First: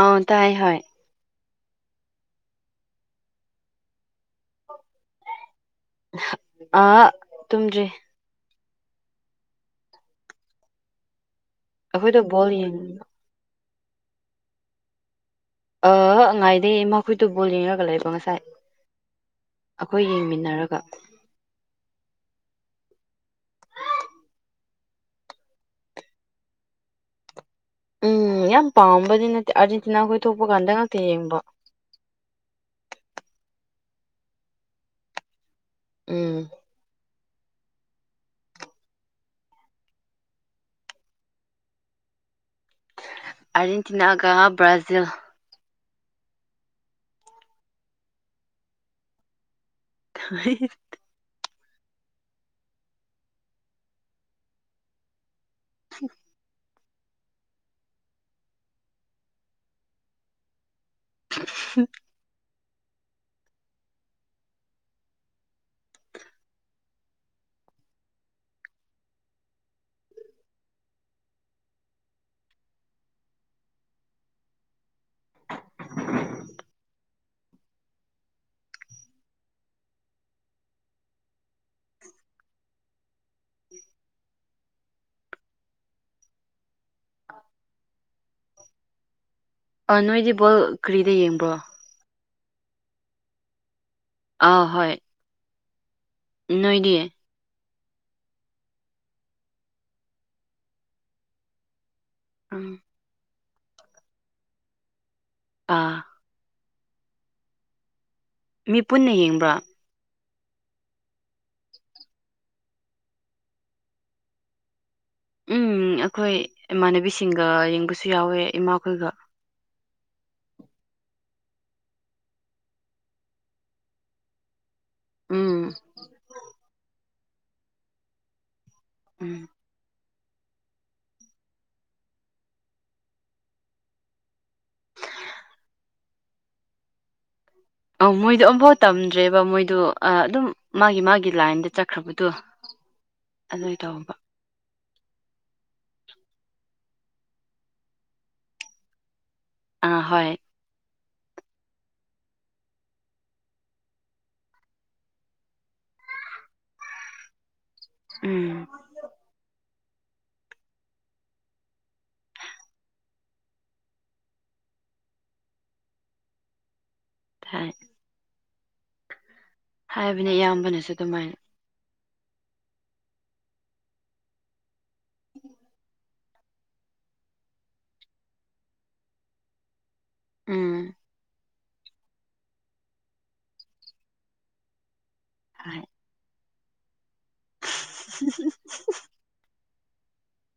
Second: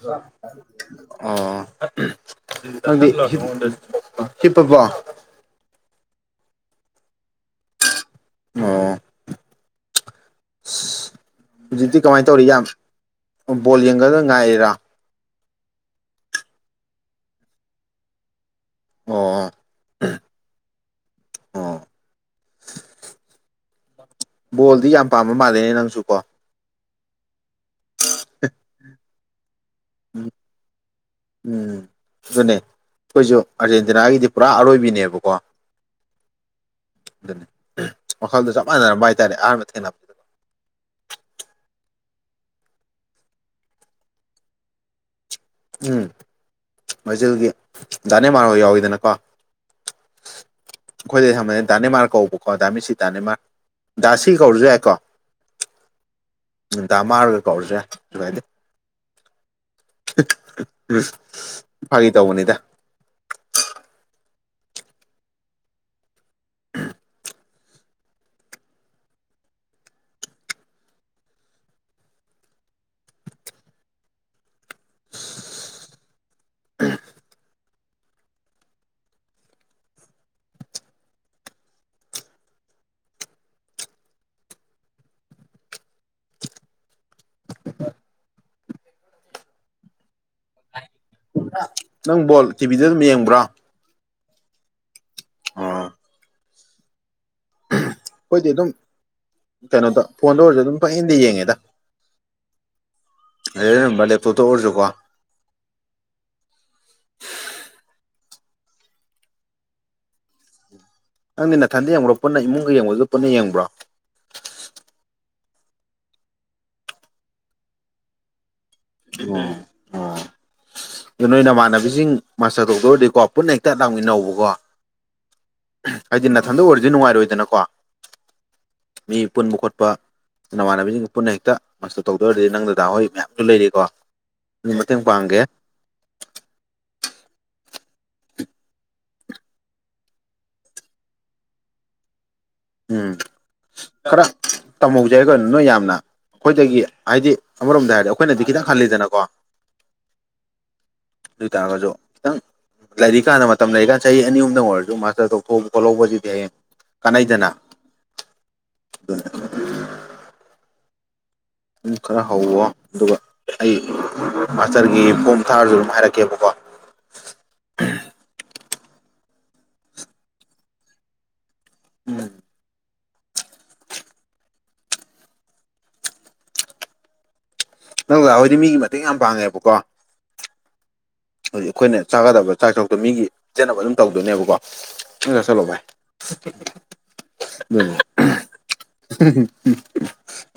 ꯑꯥ ꯇꯥꯏ ꯍꯣꯏ ꯑꯣ ꯑꯗꯨꯗꯤ ꯍꯤꯞ ꯍꯤꯞꯄꯕꯣ ꯑꯥ ꯇꯨꯝꯗ꯭ꯔꯤ ꯑꯣ ꯍꯨꯖꯤꯛꯇꯤ ꯑꯩꯈꯣꯏꯗꯣ ꯀꯃꯥꯏ ꯇꯧꯔꯤ ꯕꯣꯜ ꯌꯥꯝ ꯌꯦꯡ ꯕꯣꯜ ꯌꯦꯡꯒꯗ ꯉꯥꯏꯔꯤꯔꯥ ꯑ ꯉꯥꯏꯗꯦ ꯏꯃꯥꯈꯣꯏꯗꯨ ꯕꯣꯜ ꯌꯦꯡꯔꯒ ꯂꯩꯕ ꯉꯁꯥꯏ ꯑꯈꯣꯏ ꯌꯦꯡꯃꯤꯟꯅꯔꯒ ꯑ ꯕꯣꯜꯗꯤ ꯌꯥꯝ ꯄꯥꯝꯕ ꯃꯥꯜꯂꯦꯅꯦ ꯅꯪꯁꯨ ꯀꯣ ꯎꯝ ꯌꯥꯝ ꯄꯥꯝꯕꯗꯤ ꯅꯠꯇꯦ ꯑꯥꯔꯖꯦꯟꯇꯤꯅꯥ ꯈꯣꯏ ꯊꯣꯛꯄ ꯀꯥꯟꯗ ꯉꯥꯛꯇ ꯌꯦꯡꯕ ꯗꯨꯅꯦ ꯈꯣꯏꯖꯨ ꯑꯥꯔꯖꯦꯟꯇꯤꯅꯥꯒꯤꯗꯤ ꯄꯨꯔꯥ ꯑꯔꯣꯏꯕꯤꯅꯦꯕꯀꯣ ꯎꯝ ꯗꯨꯅꯤ ꯋꯥꯈꯜꯗꯨ ꯆꯞ ꯃꯥꯟꯅꯔꯝꯕ ꯍꯥꯏꯇꯥꯔꯦ ꯑꯍꯥꯟꯕ ꯊꯦꯡꯅꯞ ꯑꯥꯔꯦꯟꯇꯤꯅꯥꯒ ꯕ꯭ꯔꯥꯖꯤꯜ ꯎꯝ ꯃꯥꯖꯤꯜꯒꯤ ꯗꯥꯅꯦꯃꯥꯔꯍꯣꯏ ꯌꯥꯎꯋꯤꯗꯅꯀꯣ [unintelligible] ꯑꯈꯣꯏꯗꯤ ꯑꯌꯥꯝꯕꯅ ꯗꯥꯅꯦꯃꯥꯔ ꯀꯧꯕꯀꯣ ꯗꯥꯃꯤꯁꯤ ꯗꯥꯅꯦꯃꯥꯔ ꯗꯥꯁꯤ ꯀꯧꯔꯖꯨ ꯌꯥꯏꯀꯣ [unintelligible] ꯎꯝ ꯗꯥꯃꯥꯔꯒ ꯀꯧꯔꯖꯨ ꯌꯥꯏ ꯁꯨꯒꯥꯏꯗꯦ ꯐꯥꯒꯤ ꯇꯧꯕꯅꯤꯗ [unintelligible] [unintelligible] ꯑꯥ ꯅꯣꯏꯗꯤ ꯕꯣꯜ ꯀꯔꯤꯗ ꯌꯦꯡꯕ꯭ꯔꯣ ꯅꯪ ꯕꯣꯜ ꯇꯤꯚꯤꯗ ꯗꯨꯝ ꯌꯦꯡꯕ꯭ꯔꯥ ꯑꯥ ꯍꯣꯏ ꯑꯣ ꯅꯣꯏꯗꯤ ꯈꯣꯏꯗꯤ ꯑꯗꯨꯝ ꯀꯩꯅꯣꯗ ꯐꯣꯟꯗ ꯑꯣꯏꯔꯖꯨ ꯑꯗꯨꯝ ꯄꯌꯦꯡꯗ ꯌꯦꯡꯉꯦꯗ ꯎꯝ [unintelligible] ꯂꯦꯞꯇꯣꯞꯇ ꯑꯣꯏꯔꯖꯨꯀꯣ ꯑꯥ ꯃꯤ ꯄꯨꯟꯅ ꯌꯦꯡꯕ꯭ꯔꯥ ꯅꯪꯗꯤ ꯅꯥꯊꯟꯗ ꯌꯦꯡꯕꯔꯣ ꯄꯨꯟꯅ ꯏꯃꯨꯡꯒ ꯌꯦꯡꯕꯖꯨ ꯄꯨꯟꯅ ꯌꯦꯡꯕ꯭ꯔꯣ ꯎꯝ ꯑꯈꯣꯏ ꯏꯃꯥꯟꯅꯕꯤꯁꯤꯡꯒ ꯌꯦꯡꯕꯁꯨ ꯌꯥꯎꯋꯦ ꯏꯃꯥꯈꯣꯏꯒ ꯑꯣ ꯗꯨ ꯅꯣꯏ ꯅꯃꯥꯟꯅꯕꯤꯖꯤꯡ ꯃꯥꯁꯇꯔ ꯇꯧꯗꯣꯔꯗꯤꯀꯣ ꯄꯨꯟꯅ ꯍꯦꯛꯇ ꯂꯥꯛꯃꯤꯟꯅꯧꯕꯀꯣ ꯎꯝ ꯍꯥꯏꯗꯤ ꯅꯊꯟꯗ ꯑꯣꯏꯔꯗꯤ ꯅꯨꯉꯥꯏꯔꯣꯏꯗꯅꯀꯣ ꯃꯤ ꯎꯝ ꯄꯨꯟꯕ ꯈꯣꯠ ꯑꯄ ꯅꯃꯥꯟꯅꯕꯤꯁꯤꯡꯒ ꯄꯨꯟꯅ ꯍꯦꯛꯇ ꯃꯥꯁꯇ꯭ꯔ ꯇꯧꯗ ꯑꯣꯏꯔꯗꯤ ꯅꯪ ꯗꯗꯥ ꯍꯣꯏ ꯃꯌꯥꯝꯁꯨ ꯂꯩꯔꯤꯀꯣ ꯑꯗꯨꯝ ꯃꯇꯦꯡ ꯄꯥꯡꯒꯦ ꯑꯧ ꯃꯣꯏꯗꯣ ꯑꯃꯝꯐꯥꯎ ꯇꯝꯗ꯭ꯔꯦꯕ ꯃꯣꯏꯗꯣ ꯑꯗꯨꯝ ꯃꯥꯒꯤ ꯃꯥꯒꯤ ꯂꯥꯏꯟꯗ ꯆꯠꯈ꯭ꯔꯕꯗꯣ ꯎꯝ ꯑꯗꯨꯏ ꯇꯧꯕ ꯈꯔ ꯇꯝꯍꯧꯖꯦ ꯍꯥꯏꯌꯨ ꯀꯩꯅꯣ ꯅꯣꯏ ꯌꯥꯝꯅ ꯑꯩꯈꯣꯏꯗꯒꯤ ꯍꯥꯏꯗꯤ ꯑꯃꯔꯣꯝꯗ ꯍꯥꯏꯔꯗꯤ ꯑꯩꯈꯣꯏꯅꯗꯤ ꯈꯤꯇꯪ ꯍꯜꯂꯤꯗꯅꯀꯣ ꯑꯥ ꯍꯣꯏ ꯑꯗꯣꯏꯇꯥꯔꯒꯥꯁꯨ ꯈꯤꯇꯪ ꯂꯥꯏꯔꯤꯛ ꯀꯥꯟꯗ ꯃꯇꯝ ꯂꯩꯔꯤꯀꯥꯟ ꯆꯍꯤ ꯑꯅꯤ ꯑꯍꯗꯪ ꯑꯣꯏꯔꯁꯨ ꯃꯥꯁꯇꯔ ꯇꯧꯊꯣꯛ ꯈꯣꯠꯍꯧꯕꯁꯤꯗꯤ ꯍꯌꯦꯡ ꯀꯥꯟꯅꯩꯗꯅ ꯎꯝ ꯑꯗꯨꯅꯦ ꯑꯗꯨꯝ ꯈꯔ ꯍꯧꯋꯣ ꯑꯗꯨꯒ ꯑꯩ ꯃꯥꯁꯇꯔꯒꯤ ꯐꯣꯝ ꯊꯥꯔꯁꯨ ꯑꯗꯨꯝ ꯍꯥꯏꯔꯛꯀꯦꯕꯀꯣ ꯍꯣꯏ ꯍꯥꯏꯕꯅ ꯏꯌꯥꯝꯕꯅꯁꯨ ꯑꯗꯨꯃꯥꯏꯅ ꯎꯝ ꯎꯝ ꯅꯪ ꯗꯥꯗꯥꯈꯣꯏꯗꯤ ꯃꯤꯒꯤ ꯃꯇꯦꯡ ꯌꯥꯝ ꯄꯥꯡꯉꯦꯕꯀꯣ ꯎꯝ ꯍꯧꯖꯤꯛ ꯑꯩꯈꯣꯏꯅ ꯆꯥꯒꯗꯕ ꯆꯥꯛ ꯁꯔꯨꯛꯇꯣ ꯃꯤꯒꯤ ꯆꯦꯟꯅꯕ ꯑꯗꯨꯝ ꯇꯧꯗꯣꯏꯅꯦꯕꯀꯣ ꯅꯪ ꯆꯥꯁꯤꯜꯂꯣ ꯚꯥꯏ ꯍꯥꯏ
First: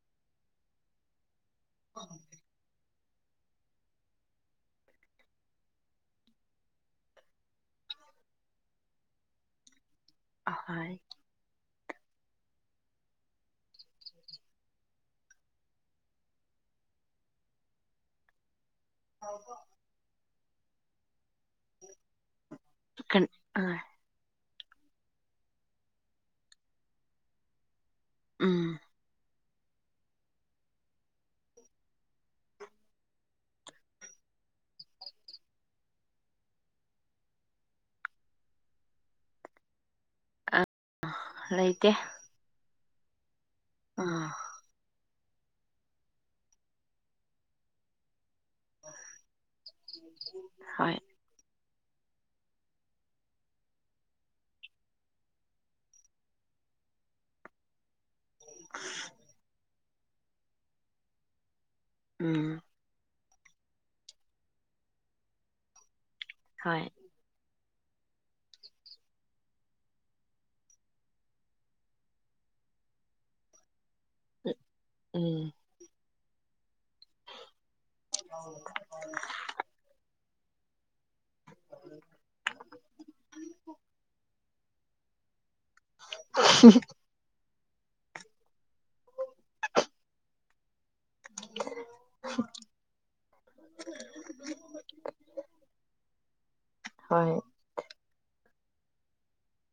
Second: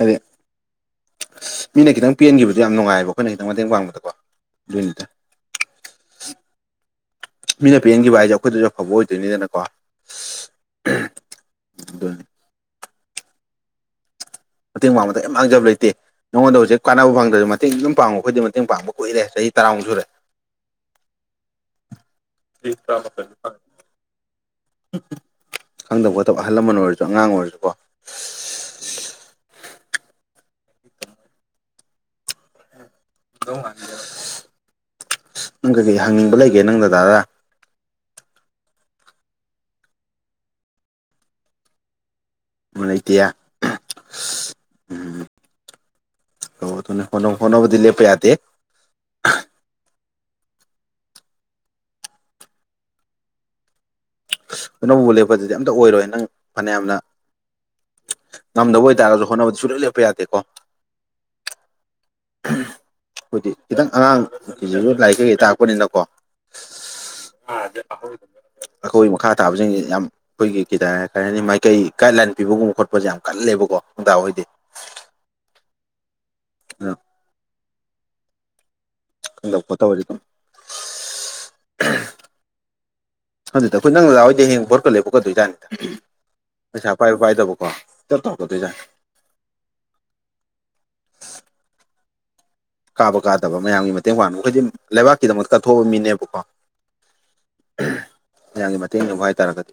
ꯑꯗꯨ [unintelligible] ꯃꯤꯅ ꯈꯤꯇꯪ ꯄꯦꯟꯈꯤꯕꯗꯣ ꯌꯥꯝ ꯅꯨꯡꯉꯥꯏꯑꯕ ꯑꯩꯈꯣꯏꯅ ꯈꯤꯇꯪ ꯃꯇꯦꯡ ꯄꯥꯡꯕꯗꯀꯣ ꯑꯗꯨꯏꯅꯤꯗ ꯃꯤꯅ ꯄꯦꯟꯈꯤꯕ ꯍꯥꯏꯁꯦ ꯑꯩꯈꯣꯏꯗꯁꯨ ꯑꯐꯕ ꯑꯣꯏꯗꯣꯏꯅꯤꯗꯅꯀꯣ ꯑꯍꯣꯏ ꯑꯗꯨꯅꯤ ꯃꯇꯦꯡ ꯄꯥꯡꯕꯗ ꯀꯩꯝ ꯃꯥꯡꯖꯕ ꯂꯩꯇꯦ ꯅꯉꯣꯟꯗ ꯍꯧꯖꯤꯛ ꯀꯥꯟꯅꯕ ꯐꯥꯡꯗ꯭ꯔꯁꯨ ꯃꯇꯦꯡ ꯑꯗꯨꯝ ꯄꯥꯡꯉꯨ ꯑꯩꯈꯣꯏꯗꯗꯤ ꯃꯇꯦꯡ ꯄꯥꯡꯕ ꯀꯨꯏꯔꯦ ꯆꯍꯤ ꯇꯔꯥꯃꯨꯛ ꯁꯨꯔꯦ ꯆꯍꯤ ꯇꯥꯔꯥ ꯑꯥ [unintelligible] ꯈꯪꯗꯕ ꯈꯣꯠꯇꯕ ꯑꯍꯜ ꯂꯃꯟ ꯑꯣꯏꯔꯁꯨ ꯑꯉꯥꯡ ꯑꯣꯏꯔꯁꯨꯀꯣ ꯎꯝ ꯑꯁ ꯅꯪ ꯀꯩꯀꯩ ꯍꯪꯅꯤꯡꯕ ꯂꯩꯒꯦ ꯅꯪ ꯗꯥꯗꯗꯥ ꯑ ꯂꯩꯇꯦ ꯂꯩꯇꯦ ꯌꯦ ꯑꯥ ꯇꯧꯒꯗꯧꯅꯦ ꯍꯣꯠꯅꯧ ꯍꯣꯠꯅꯕꯥꯗꯤ ꯂꯦꯞꯞ ꯌꯥꯗꯦ ꯍꯣꯏ ꯑꯅꯧꯕ ꯂꯦꯞꯄꯗꯨꯗꯤ ꯑꯝꯇ ꯑꯣꯏꯔꯣꯏ ꯅꯪ ꯐꯅꯌꯥꯝꯅ ꯉꯝꯗꯕ ꯑꯣꯏꯇꯥꯔꯁꯨ ꯍꯣꯠꯅꯕꯗ ꯁꯨꯡꯂꯦꯞ ꯂꯦꯞꯄ ꯌꯥꯗꯦꯀꯣ ꯎꯝ ꯑꯥꯈꯣꯏꯗꯤ ꯈꯤꯇꯪ ꯑꯉꯥꯡꯁꯤꯁꯤꯁꯨ ꯂꯥꯏꯔꯤꯛ ꯀꯩꯀꯩ ꯇꯥꯛꯄꯅꯤꯅꯀꯣ ꯍꯣꯏ ꯑꯗ ꯑ [unintelligible] ꯑꯩꯈꯣꯏ ꯃꯈꯥ ꯇꯥꯕꯁꯤꯡꯁꯤ ꯌꯥꯝ ꯑꯩꯈꯣꯏꯒꯤ ꯈꯤꯗ ꯍꯥꯏ ꯍꯥꯏꯅꯤ ꯃꯥꯏꯀꯩ ꯒꯥ꯭ꯏꯗꯂꯥꯏꯟ ꯄꯤꯕꯒꯨꯝꯕ ꯈꯣꯠꯄꯁꯦ ꯌꯥꯝ ꯀꯜꯂꯦꯕꯀꯣ ꯅꯣꯏ ꯗꯥꯈꯣꯏ ꯎꯝ ꯎ [unintelligible] ꯑꯣ [unintelligible] ꯀ [unintelligible] [unintelligible] ꯑꯗꯨꯗ ꯑꯈꯣꯏ ꯅꯪ ꯗꯗꯥ ꯍꯣꯢꯗꯤ ꯍꯌꯦꯡ ꯕꯣꯠꯀ ꯂꯦꯞꯄꯛꯀꯗꯣꯢꯖꯥꯠꯅꯤ ꯄꯩꯁꯥ ꯄꯥꯏꯕ ꯄꯥꯏꯗꯕꯀꯣ ꯗꯞ ꯇꯧꯔꯛꯀꯗꯣꯏꯖꯥꯠꯅꯤ ꯑꯣ [unintelligible] ꯀꯥꯕ ꯀꯥꯗꯕ ꯃꯌꯥꯝꯒꯤ ꯃꯇꯦꯡ ꯄꯥꯡꯉ ꯑꯈꯣꯏꯗꯤ ꯂꯩꯕꯥꯛꯀꯤꯗꯃꯛ ꯀꯠꯊꯣꯛꯑꯕ ꯃꯤꯅꯦꯕꯀꯣ ꯍꯣꯏ ꯃꯌꯥꯝꯒꯤ ꯃꯇꯦꯡ ꯂꯧꯕ ꯍꯥꯏꯇꯥꯔꯒꯗꯤ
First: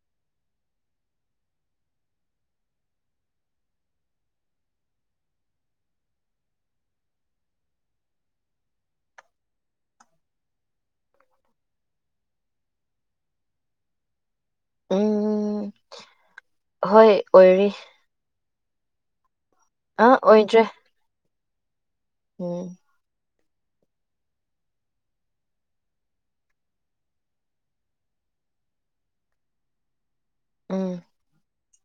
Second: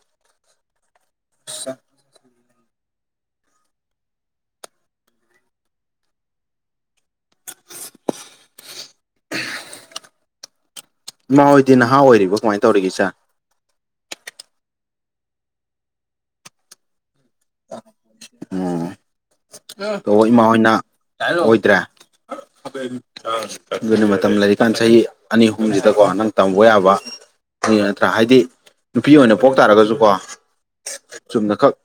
ꯏꯃꯥ ꯍꯣꯏꯗꯤ ꯅꯍꯥ ꯑꯣꯏꯔꯤꯕꯣ ꯀꯃꯥꯏꯅ ꯇꯧꯔꯤꯒꯦ ꯏꯆꯟ ꯎꯝ ꯍꯣꯏ ꯑꯣꯏꯔꯤ ꯎꯝ ꯑꯥ ꯑꯣ ꯏꯃꯥ ꯑꯣꯏꯗ꯭ꯔꯦ ꯍꯣꯏꯅ ꯑꯍꯜ ꯑꯣꯏꯗ꯭ꯔꯦ ꯎꯝ [unintelligible] ꯑꯗꯨꯅ ꯃꯇꯝ ꯂꯩꯔꯤꯀꯥꯟ ꯆꯍꯤ ꯑꯅꯤ ꯑꯍꯨꯝꯁꯤꯗꯀꯣ ꯅꯪ ꯇꯝꯒꯣ ꯌꯥꯕ ꯅꯠꯇ꯭ꯔꯥ ꯍꯥꯏꯗꯤ ꯅꯨꯄꯤ ꯑꯣꯏꯅ ꯄꯣꯛ ꯇꯥꯔꯒꯁꯨ ꯀꯣ ꯎꯝ ꯆꯨꯝꯅꯈꯛ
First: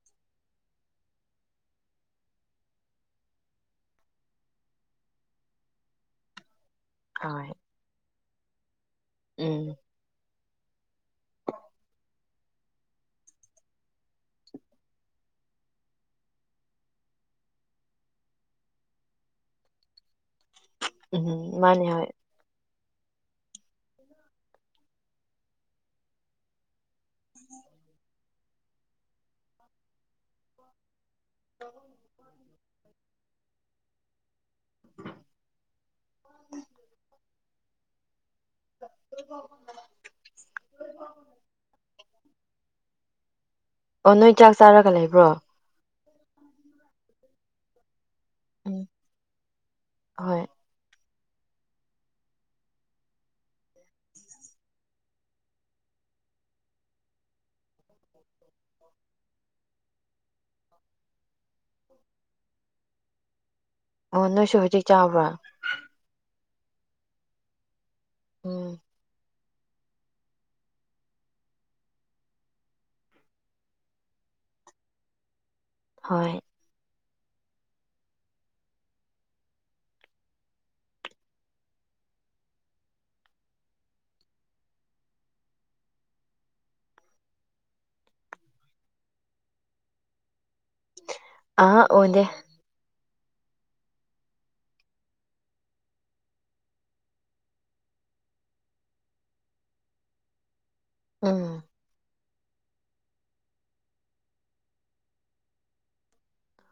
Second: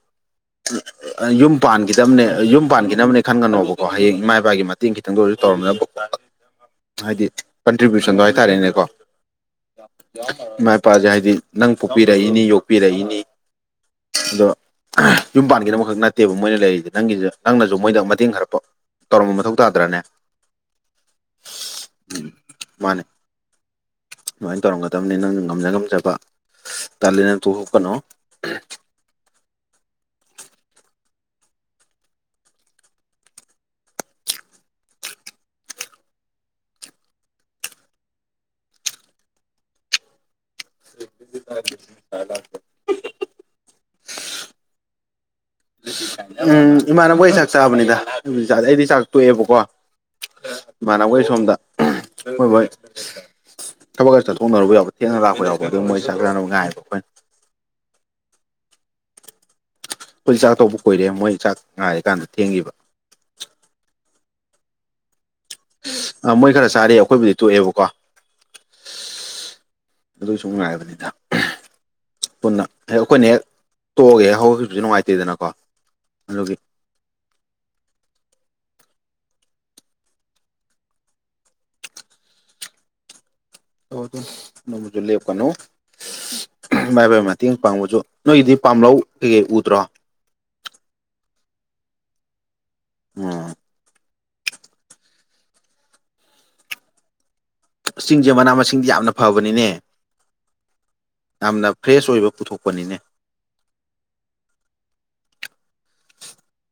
[unintelligible] ꯑꯥ ꯌꯨꯝ ꯄꯥꯟꯈꯤꯗꯕꯅꯦ ꯑꯥ ꯌꯨꯝ ꯄꯥꯟꯈꯤꯅꯕꯅꯦ ꯈꯟꯒꯅꯣꯕꯀꯣ ꯍꯌꯦꯡ ꯏꯃꯥ ꯏꯄꯥꯒꯤ ꯃꯇꯦꯡ ꯈꯤꯇꯪ ꯑꯣꯏꯔꯁꯨ ꯇꯧꯔꯝꯅꯕ ꯍꯥꯏꯗꯤ ꯍꯣꯏ ꯀꯟꯇ꯭ꯔꯤꯕ꯭ꯌꯨꯁꯟꯗꯣ ꯍꯥꯏꯇꯥꯔꯦꯅꯦꯀꯣ ꯎꯝ ꯏꯃꯥ ꯏꯄꯥꯁꯦ ꯍꯥꯏꯗꯤ ꯅꯪ ꯄꯣꯛꯄꯤꯔꯛꯏꯅꯤ ꯌꯣꯛꯄꯤꯔꯛꯏꯅꯤ ꯑꯗꯣ ꯌꯨꯝ ꯄꯥꯟꯒꯤꯅꯕꯈꯛ ꯅꯠꯇꯦꯕ ꯃꯣꯏꯅ ꯂꯩꯔꯤꯁꯦ ꯅꯪꯒꯤꯁꯨ ꯅꯪꯅꯁꯨ ꯃꯣꯏꯗ ꯃꯇꯦꯡ ꯈꯔ ꯄꯥꯡ ꯇꯧꯔꯝꯕ ꯃꯊꯧ ꯇꯥꯗ꯭ꯔꯥꯅꯦ ꯎꯝ ꯃꯥꯅꯦ ꯍꯣꯢ ꯎꯝ ꯃꯥꯅꯦ ꯑꯗꯨꯃꯥꯏ ꯇꯧꯔꯝꯒꯗꯝꯅꯦ ꯅꯪꯅ ꯉꯝꯖ ꯉꯝꯖꯕ ꯇꯜꯂꯦꯅ ꯇꯣꯛꯀꯅꯨ [unintelligible] [inaudible] [unintelligible] [unintelligible] ꯑꯣ ꯅꯣꯏ ꯆꯥꯛ ꯆꯥꯔꯒ ꯂꯩꯕ꯭ꯔꯣ ꯎꯝ ꯏꯃꯥꯟꯅꯕ ꯍꯣꯢ ꯆꯥꯛ ꯆꯥꯕꯅꯤꯗ ꯑꯩꯕꯨꯗꯤ ꯆꯥꯗꯦ ꯎꯝ ꯑꯩꯗꯤ ꯆꯥꯛ ꯇꯣꯛꯑꯦꯕꯀꯣ ꯍꯣꯏ ꯏꯃꯥꯟꯅꯕ ꯍꯣꯢ ꯁꯣꯝꯗ ꯊꯕꯛ ꯈꯔ ꯆꯠꯊꯣꯛꯅꯔꯨꯕ ꯌꯥꯎꯕ ꯊꯦꯡꯅ ꯂꯥꯛꯄ ꯌꯥꯎꯕ ꯑꯗꯨ ꯃꯣꯏ ꯆꯥꯛ ꯆꯥꯅꯕ ꯉꯥꯏꯕ ꯑꯩꯈꯣꯏꯅ [inaudible] ꯈꯣꯏꯗꯤ ꯆꯥꯛ ꯇꯣꯜꯄ ꯀꯨꯏꯔꯦ ꯃꯣꯏ ꯆꯥꯛ ꯉꯥꯏꯔꯤꯀꯥꯟꯗ ꯊꯦꯡꯉꯤꯕ ꯑꯣ ꯅꯣꯏꯁꯨ ꯍꯣꯖꯤꯛ ꯆꯥꯕ꯭ꯔꯥ ꯑꯥ ꯃꯣꯏ ꯈꯔ ꯆꯥꯔꯤ ꯑꯈꯣꯏꯕꯨꯗꯤ ꯇꯣꯛꯑꯦꯕꯀꯣ ꯑꯣ ꯑꯗꯨ ꯁꯨꯨꯝ ꯉꯥꯏꯕꯅꯤꯗ ꯄꯨꯟꯅ ꯍꯦꯛ ꯑꯩꯈꯣꯏꯅ ꯍꯦꯛ ꯇꯣꯛꯑꯒꯦ ꯍꯦꯛ ꯍꯧꯒꯠꯈꯤꯕꯁꯨ ꯅꯨꯡꯉꯥꯏꯇꯦꯗꯅꯀꯣ ꯍꯣꯏ ꯑꯗꯨꯒꯤ [unintelligible] ꯏꯃꯥꯏꯕꯥꯏ ꯃꯇꯦꯡ ꯄꯥꯡꯉꯨꯆꯣ ꯅꯣꯏꯒꯤꯗꯤ ꯄꯥꯝꯂꯧ ꯀꯩꯀꯩ ꯎꯗ꯭ꯔꯣ ꯑ ꯑꯣꯗꯦ ꯎꯝ ꯑꯁ ꯆꯤꯡꯁꯦ ꯃꯅꯥ ꯃꯁꯤꯡꯗꯤ ꯌꯥꯝꯅ ꯐꯕꯅꯤꯅꯦ ꯎꯝ ꯌꯥꯝꯅ ꯐ꯭ꯔꯦꯁ ꯑꯣꯏꯕ ꯄꯨꯊꯣꯛꯄꯅꯤꯅꯦ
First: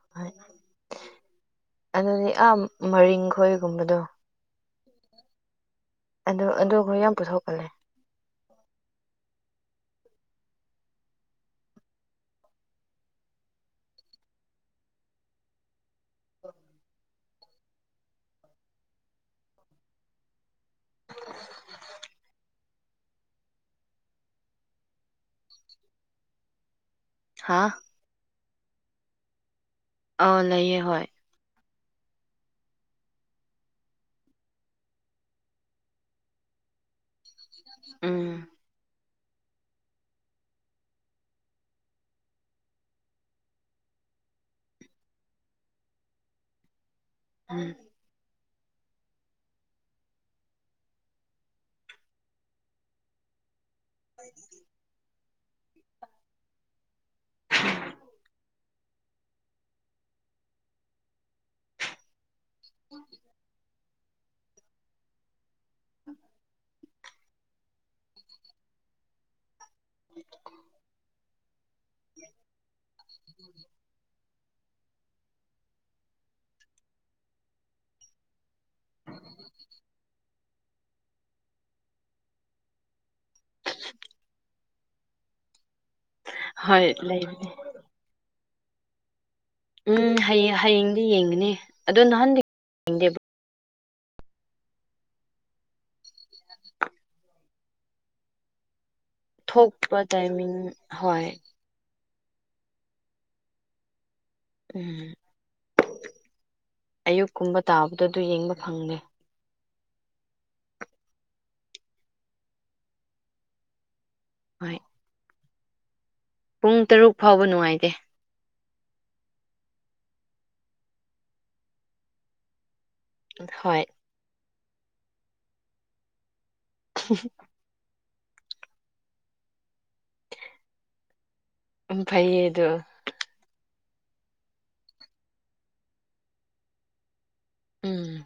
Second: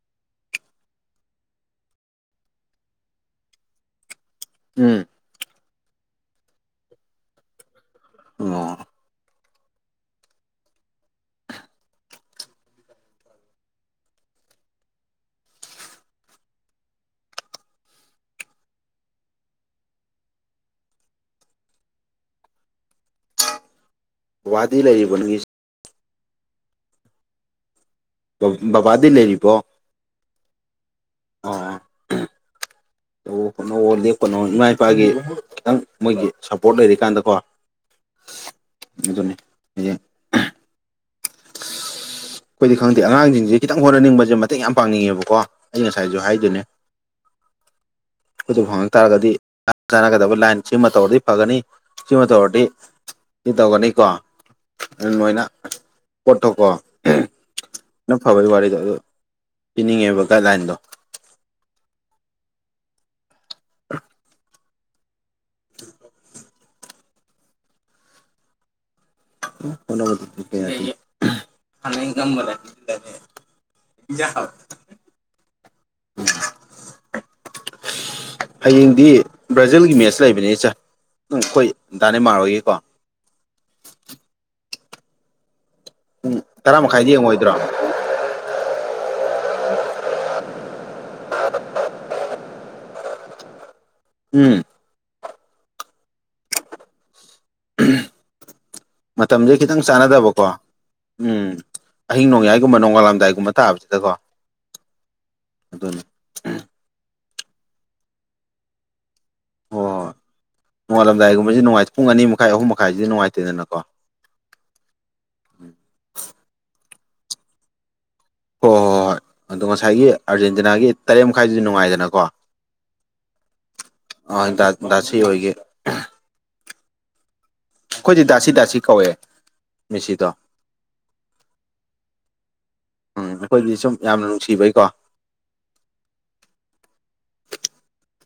[unintelligible] ꯑꯗꯨꯗꯤ ꯑꯥ ꯃꯔꯤꯡ ꯈꯣꯏꯒꯨꯝꯕꯗꯣ ꯎꯝ ꯑꯗꯨ ꯑꯗꯨ ꯑꯩꯈꯣꯏ ꯌꯥꯝ ꯄꯨꯊꯣꯛꯀꯜꯂꯦ ꯑꯣ ꯍ [unintelligible] ꯋꯥꯗꯤ ꯂꯩꯔꯤꯕꯅꯪꯒꯤꯁ ꯍꯥꯥ ꯕꯕꯥꯗꯤ ꯂꯩꯔꯤꯕꯣ ꯑꯥꯎ ꯂꯩꯌꯦ ꯍꯣꯏ ꯇꯧꯎ ꯍꯣꯠꯅꯧꯑꯣ ꯂꯦꯞꯄꯣꯠꯅꯣ ꯏꯃꯥ ꯏꯄꯥꯒꯤ ꯈꯤꯇꯪ ꯃꯣꯏꯒꯤ ꯁꯞꯄꯣꯔꯠ ꯂꯩꯔꯤꯀꯥꯟꯗꯀꯣ ꯎꯝ ꯑꯗꯨꯅꯤ ꯍꯌꯦꯡ ꯑꯩꯈꯣꯏꯗꯤ ꯈꯪꯗꯦ ꯑꯉꯥꯡꯁꯤꯡꯁꯦ ꯈꯤꯇꯪ ꯍꯣꯠꯅꯅꯤꯡꯕꯁꯦ ꯃꯇꯦꯡ ꯌꯥꯝ ꯄꯥꯡꯅꯤꯡꯉꯦꯕꯀꯣ ꯑꯩ ꯉꯁꯥꯏꯁꯨ ꯍꯥꯏꯗꯨꯅꯦ ꯎꯝ ꯑꯗꯨ ꯐꯪꯉꯛ ꯇꯥꯔꯒꯗꯤ ꯆꯥꯟꯅꯒꯗꯕ ꯂꯥꯏꯟ ꯁꯤꯃꯥ ꯇꯧꯔꯗꯤ ꯐꯒꯅꯤ ꯁꯤꯃ ꯇꯧꯒꯗꯤ ꯁꯤꯇꯧꯒꯅꯤ ꯀꯣ ꯑꯗꯨꯅꯣꯏꯅ ꯄꯣꯠꯇꯣꯀꯣ ꯎꯝ ꯅꯪ ꯐꯕꯒꯤ ꯋꯥꯔꯤꯗꯣ ꯑꯗꯨ ꯄꯤꯅꯤꯡꯉꯦꯕ ꯒꯥꯏꯗꯂꯥꯏꯟꯗꯣ [unintelligible] [unintelligible] ꯍꯝ ꯍꯣꯠꯅꯕꯗꯤ ꯂꯦꯞꯄ ꯌꯥꯗꯦ ꯎꯝ [unintelligible] ꯍꯌꯦꯡꯗꯤ ꯕ꯭ꯔꯥꯖꯤꯜꯒꯤ ꯃꯦꯠꯁ ꯂꯩꯕꯅꯤꯆꯥ ꯅꯪ ꯑꯩꯈꯣꯏ ꯗꯥ ꯅꯦꯃꯥꯔ ꯍꯣꯏꯒꯤꯀꯣ [unintelligible] ꯎꯝ ꯇꯔꯥ ꯍꯣꯏ ꯃꯈꯥꯏꯗꯤ ꯂꯩꯕꯅꯦ ꯌꯦꯡꯉꯣꯏꯗ꯭ꯔꯣꯥ ꯎꯝ ꯍꯌꯦꯡ ꯍꯌꯦꯡꯗꯤ ꯌꯦꯡꯒꯅꯤ ꯑꯗꯨ ꯅꯍꯥꯟꯗꯤ ꯌꯦꯡꯗꯦꯕ ꯎꯝ ꯎꯝ ꯃꯇꯝꯁꯦ ꯈꯤꯇꯪ ꯊꯣꯛꯄ ꯆꯥꯟꯅꯗꯕꯀꯣ ꯇꯥꯏꯃꯤꯡ ꯍꯣꯏ ꯎꯝ ꯑꯍꯤꯡ ꯅꯣꯡꯌꯥꯏꯒꯨꯝꯕ ꯅꯣꯡꯉꯥꯜꯂꯝꯗꯥꯏꯒꯨꯝꯕ ꯇꯥꯕꯁꯤꯗꯀꯣ ꯎꯝ ꯑꯗꯨꯅꯤ ꯑꯌꯨꯛꯀꯨꯝꯕ ꯇꯥꯕꯗ ꯑꯗꯨ ꯌꯦꯡꯕ ꯐꯪꯗꯦ ꯍꯣꯏ ꯍꯣꯏ ꯅꯣꯡꯉꯥꯜꯂꯝꯗꯥꯏꯒꯨꯝꯕꯁꯤ ꯅꯨꯡꯉꯥꯏꯇꯦ ꯄꯨꯡ ꯑꯅꯤ ꯃꯈꯥꯏ ꯑꯍꯨꯝ ꯃꯈꯥꯏꯁꯤꯗꯤ ꯅꯨꯡꯉꯥꯏꯇꯦꯗꯅꯀꯣ ꯍꯣꯏ ꯄꯨꯡ ꯇꯔꯨꯛ ꯐꯥꯎꯕ ꯅꯨꯡꯉꯥꯏꯇꯦ ꯍꯣꯏ ꯍꯣꯏ ꯍꯣꯏ ꯍꯣꯏ ꯑꯗꯣ ꯉꯁꯥꯏꯒꯤ ꯑꯥꯔꯖꯦꯟꯇꯤꯅꯥꯒꯤ ꯇꯔꯦꯠ ꯃꯈꯥꯏꯗꯨꯗꯤ ꯅꯨꯡꯉꯥꯏꯗꯅꯀꯣ ꯍꯣꯏ ꯑꯥ ꯗꯥ ꯗꯥꯁꯤ ꯍꯣꯏꯒꯤ [unintelligible] ꯑꯩꯈꯣꯏꯗꯤ ꯗꯥꯁꯤ ꯗꯥꯁꯤ ꯀꯧꯋꯦ ꯃꯦꯁꯤꯗꯣ ꯎꯝ ꯐꯩꯌꯦ ꯑꯗꯣ ꯎꯝ ꯑꯩꯈꯣꯏꯗꯤ ꯁꯨꯝ ꯌꯥꯝꯅ ꯅꯨꯡꯁꯤꯕꯩꯀꯣ꯫ ꯎꯝ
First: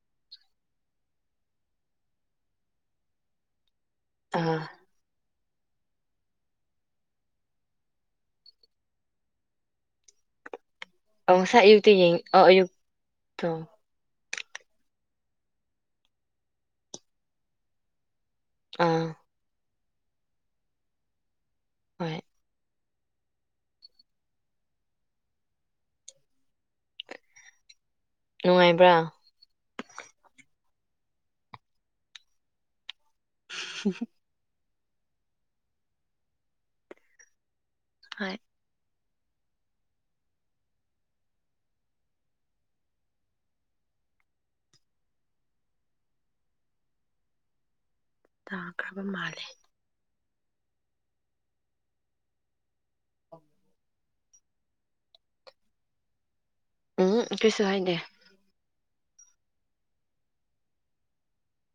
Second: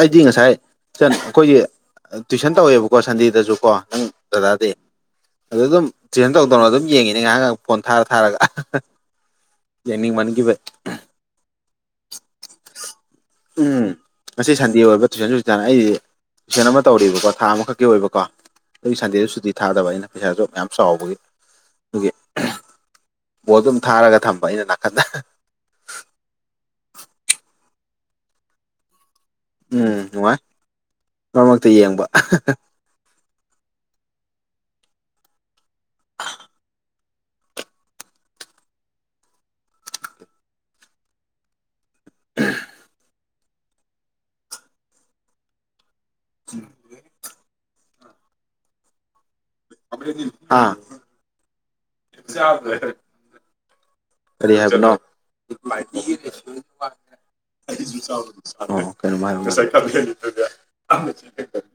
ꯑꯩꯗꯤ ꯉꯁꯥꯏ ꯏꯆꯟ ꯑꯩꯈꯣꯏꯒꯤ ꯇꯨꯏꯁꯟ ꯇꯧꯋꯦꯕꯀꯣ ꯁꯟꯗꯦꯗꯁꯨꯀꯣ ꯅꯪ ꯑꯥ ꯗꯗꯥꯗꯤ ꯑꯗ ꯑꯗꯨꯝ ꯇꯨꯏꯁꯟ ꯇꯧ ꯇꯧꯅ ꯑꯗꯨꯝ ꯌꯦꯡꯉꯤꯅꯦ ꯉꯥꯏꯍꯥꯛ ꯉꯥꯏꯍꯥꯛ ꯐꯣꯟ ꯊꯥꯔ ꯊꯥꯔꯒ ꯌꯦꯅꯤꯡ ꯃꯟꯈꯤꯕꯩ [unintelligible] ꯑ ꯉꯁꯥꯏ ꯑꯌꯨꯛꯇꯤ ꯌꯦꯡ ꯑ ꯑꯌꯨꯛ ꯇꯣ ꯎꯝ ꯉꯁꯤ ꯁꯟꯗꯦ ꯑꯣꯏꯕ ꯇꯨꯏꯁꯟ ꯁꯨꯇꯤ [unintelligible] ꯑꯩꯗꯤ ꯇꯨꯏꯁꯟ ꯑꯃ ꯇꯧꯔꯤꯕꯀꯣ ꯊꯥ ꯑꯃꯈꯛꯀꯤ ꯑꯣꯏꯕꯀꯣ ꯑꯩꯒꯤ ꯑꯥ ꯁꯟꯗꯦꯗ ꯁꯨꯇꯤ ꯊꯥꯗꯕ ꯑꯩꯅ ꯄꯩꯁꯥꯁꯨ ꯃꯌꯥꯝ ꯆꯥꯎꯕꯒꯤ ꯑꯗꯨꯒꯤ ꯍꯣꯏ ꯕꯣꯜ ꯑꯗꯨꯝ ꯊꯥꯔꯒ ꯊꯝꯕ ꯑꯩꯅ ꯅꯥꯀꯟꯗ ꯅꯨꯡꯉꯥꯏꯕ꯭ꯔꯥ? ꯎꯝ ꯅꯨꯡꯉꯥꯏ ꯃꯔꯛ ꯃꯔꯛꯇ ꯌꯦꯡꯕ [unintelligible] [unintelligible] ꯍꯣꯏ [unintelligible] [unintelligible] ꯇꯥꯈꯔꯕ ꯃꯥꯜꯂꯦ ꯑꯈꯣꯏꯗꯤ ꯄꯥ ꯆꯥꯗ꯭ꯔꯦꯗ ꯀꯔꯤ ꯍꯥꯏꯕꯅꯣ ꯎꯝ ꯀꯩꯁꯨ ꯍꯥꯏꯗꯦ ꯑꯣ [unintelligible]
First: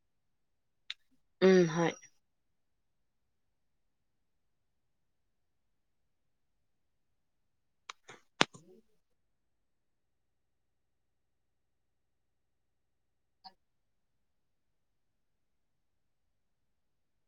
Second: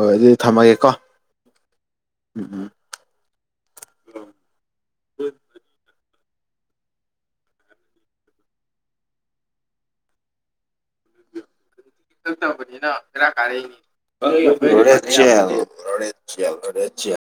ꯍꯣꯏ ꯑꯗꯨꯗꯤ ꯊꯝꯃꯒꯦꯀꯣ ꯎꯝ ꯍꯣꯏ ꯎꯝ ꯎꯝ [inaudible] ꯏꯆꯝ ꯆꯝꯕꯅꯤꯅ ꯕꯦꯔꯥ ꯀꯔꯥꯛꯏꯅꯤ ꯫ ꯔꯦꯠ ꯖꯦꯜ ꯔꯦꯠ ꯖꯦꯜ ꯔꯦꯠ ꯖꯦꯜ